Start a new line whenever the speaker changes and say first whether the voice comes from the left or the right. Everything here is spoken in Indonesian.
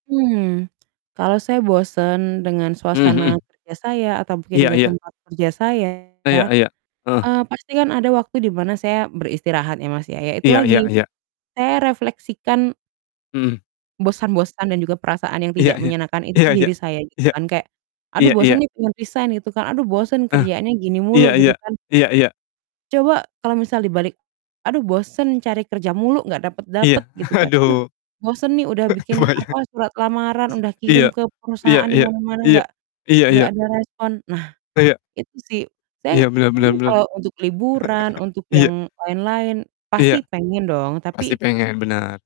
right: Hmm, kalau saya bosen dengan
left: Mmm,
right: suasana
left: hmm.
right: kerja saya, atau mungkin
left: Iya
right: dengan
left: iya.
right: tempat kerja saya,
left: Iya iya. Heeh.
right: eee, pasti kan ada waktu di mana saya beristirahat ya Mas ya. Ya itu
left: Iya
right: lagi,
left: iya iya.
right: saya refleksikan
left: Hmm.
right: bosan-bosan dan juga perasaan yang
left: Iya
right: tidak
left: iya.
right: menyenangkan itu
left: Iya
right: ke
left: iya,
right: diri saya, gitu
left: iya.
right: kan, kayak, "Aduh
left: Iya iya.
right: bosen nih pengen resign," gitu kan. "Aduh bosen
left: Eh,
right: kerjaannya gini
left: iya
right: mulu," gitu
left: iya.
right: kan.
left: Iya iya.
right: Coba, kalau misal dibalik, "Aduh bosen, cari kerja mulu nggak dapet-dapet,"
left: Iya,
right: gitu kan. "Aduh
left: aduh,
right: bosen nih udah bikin,
left: kebayang.
right: apa, surat lamaran udah
left: Isi
right: kirim
left: iya.
right: ke
left: Iya
right: perusahaan di
left: iya.
right: mana-mana
left: Iya.
right: nggak
left: Iya
right: nggak
left: iya.
right: ada respon." Nah,
left: Iya.
right: itu sih. Saya,
left: Iya benar benar
right: mungkin
left: benar.
right: kalau untuk liburan, untuk
left: Iya.
right: yang lain-lain, pasti
left: Iya.
right: pengen dong,
left: Pasti
right: tapi
left: pengen, benar.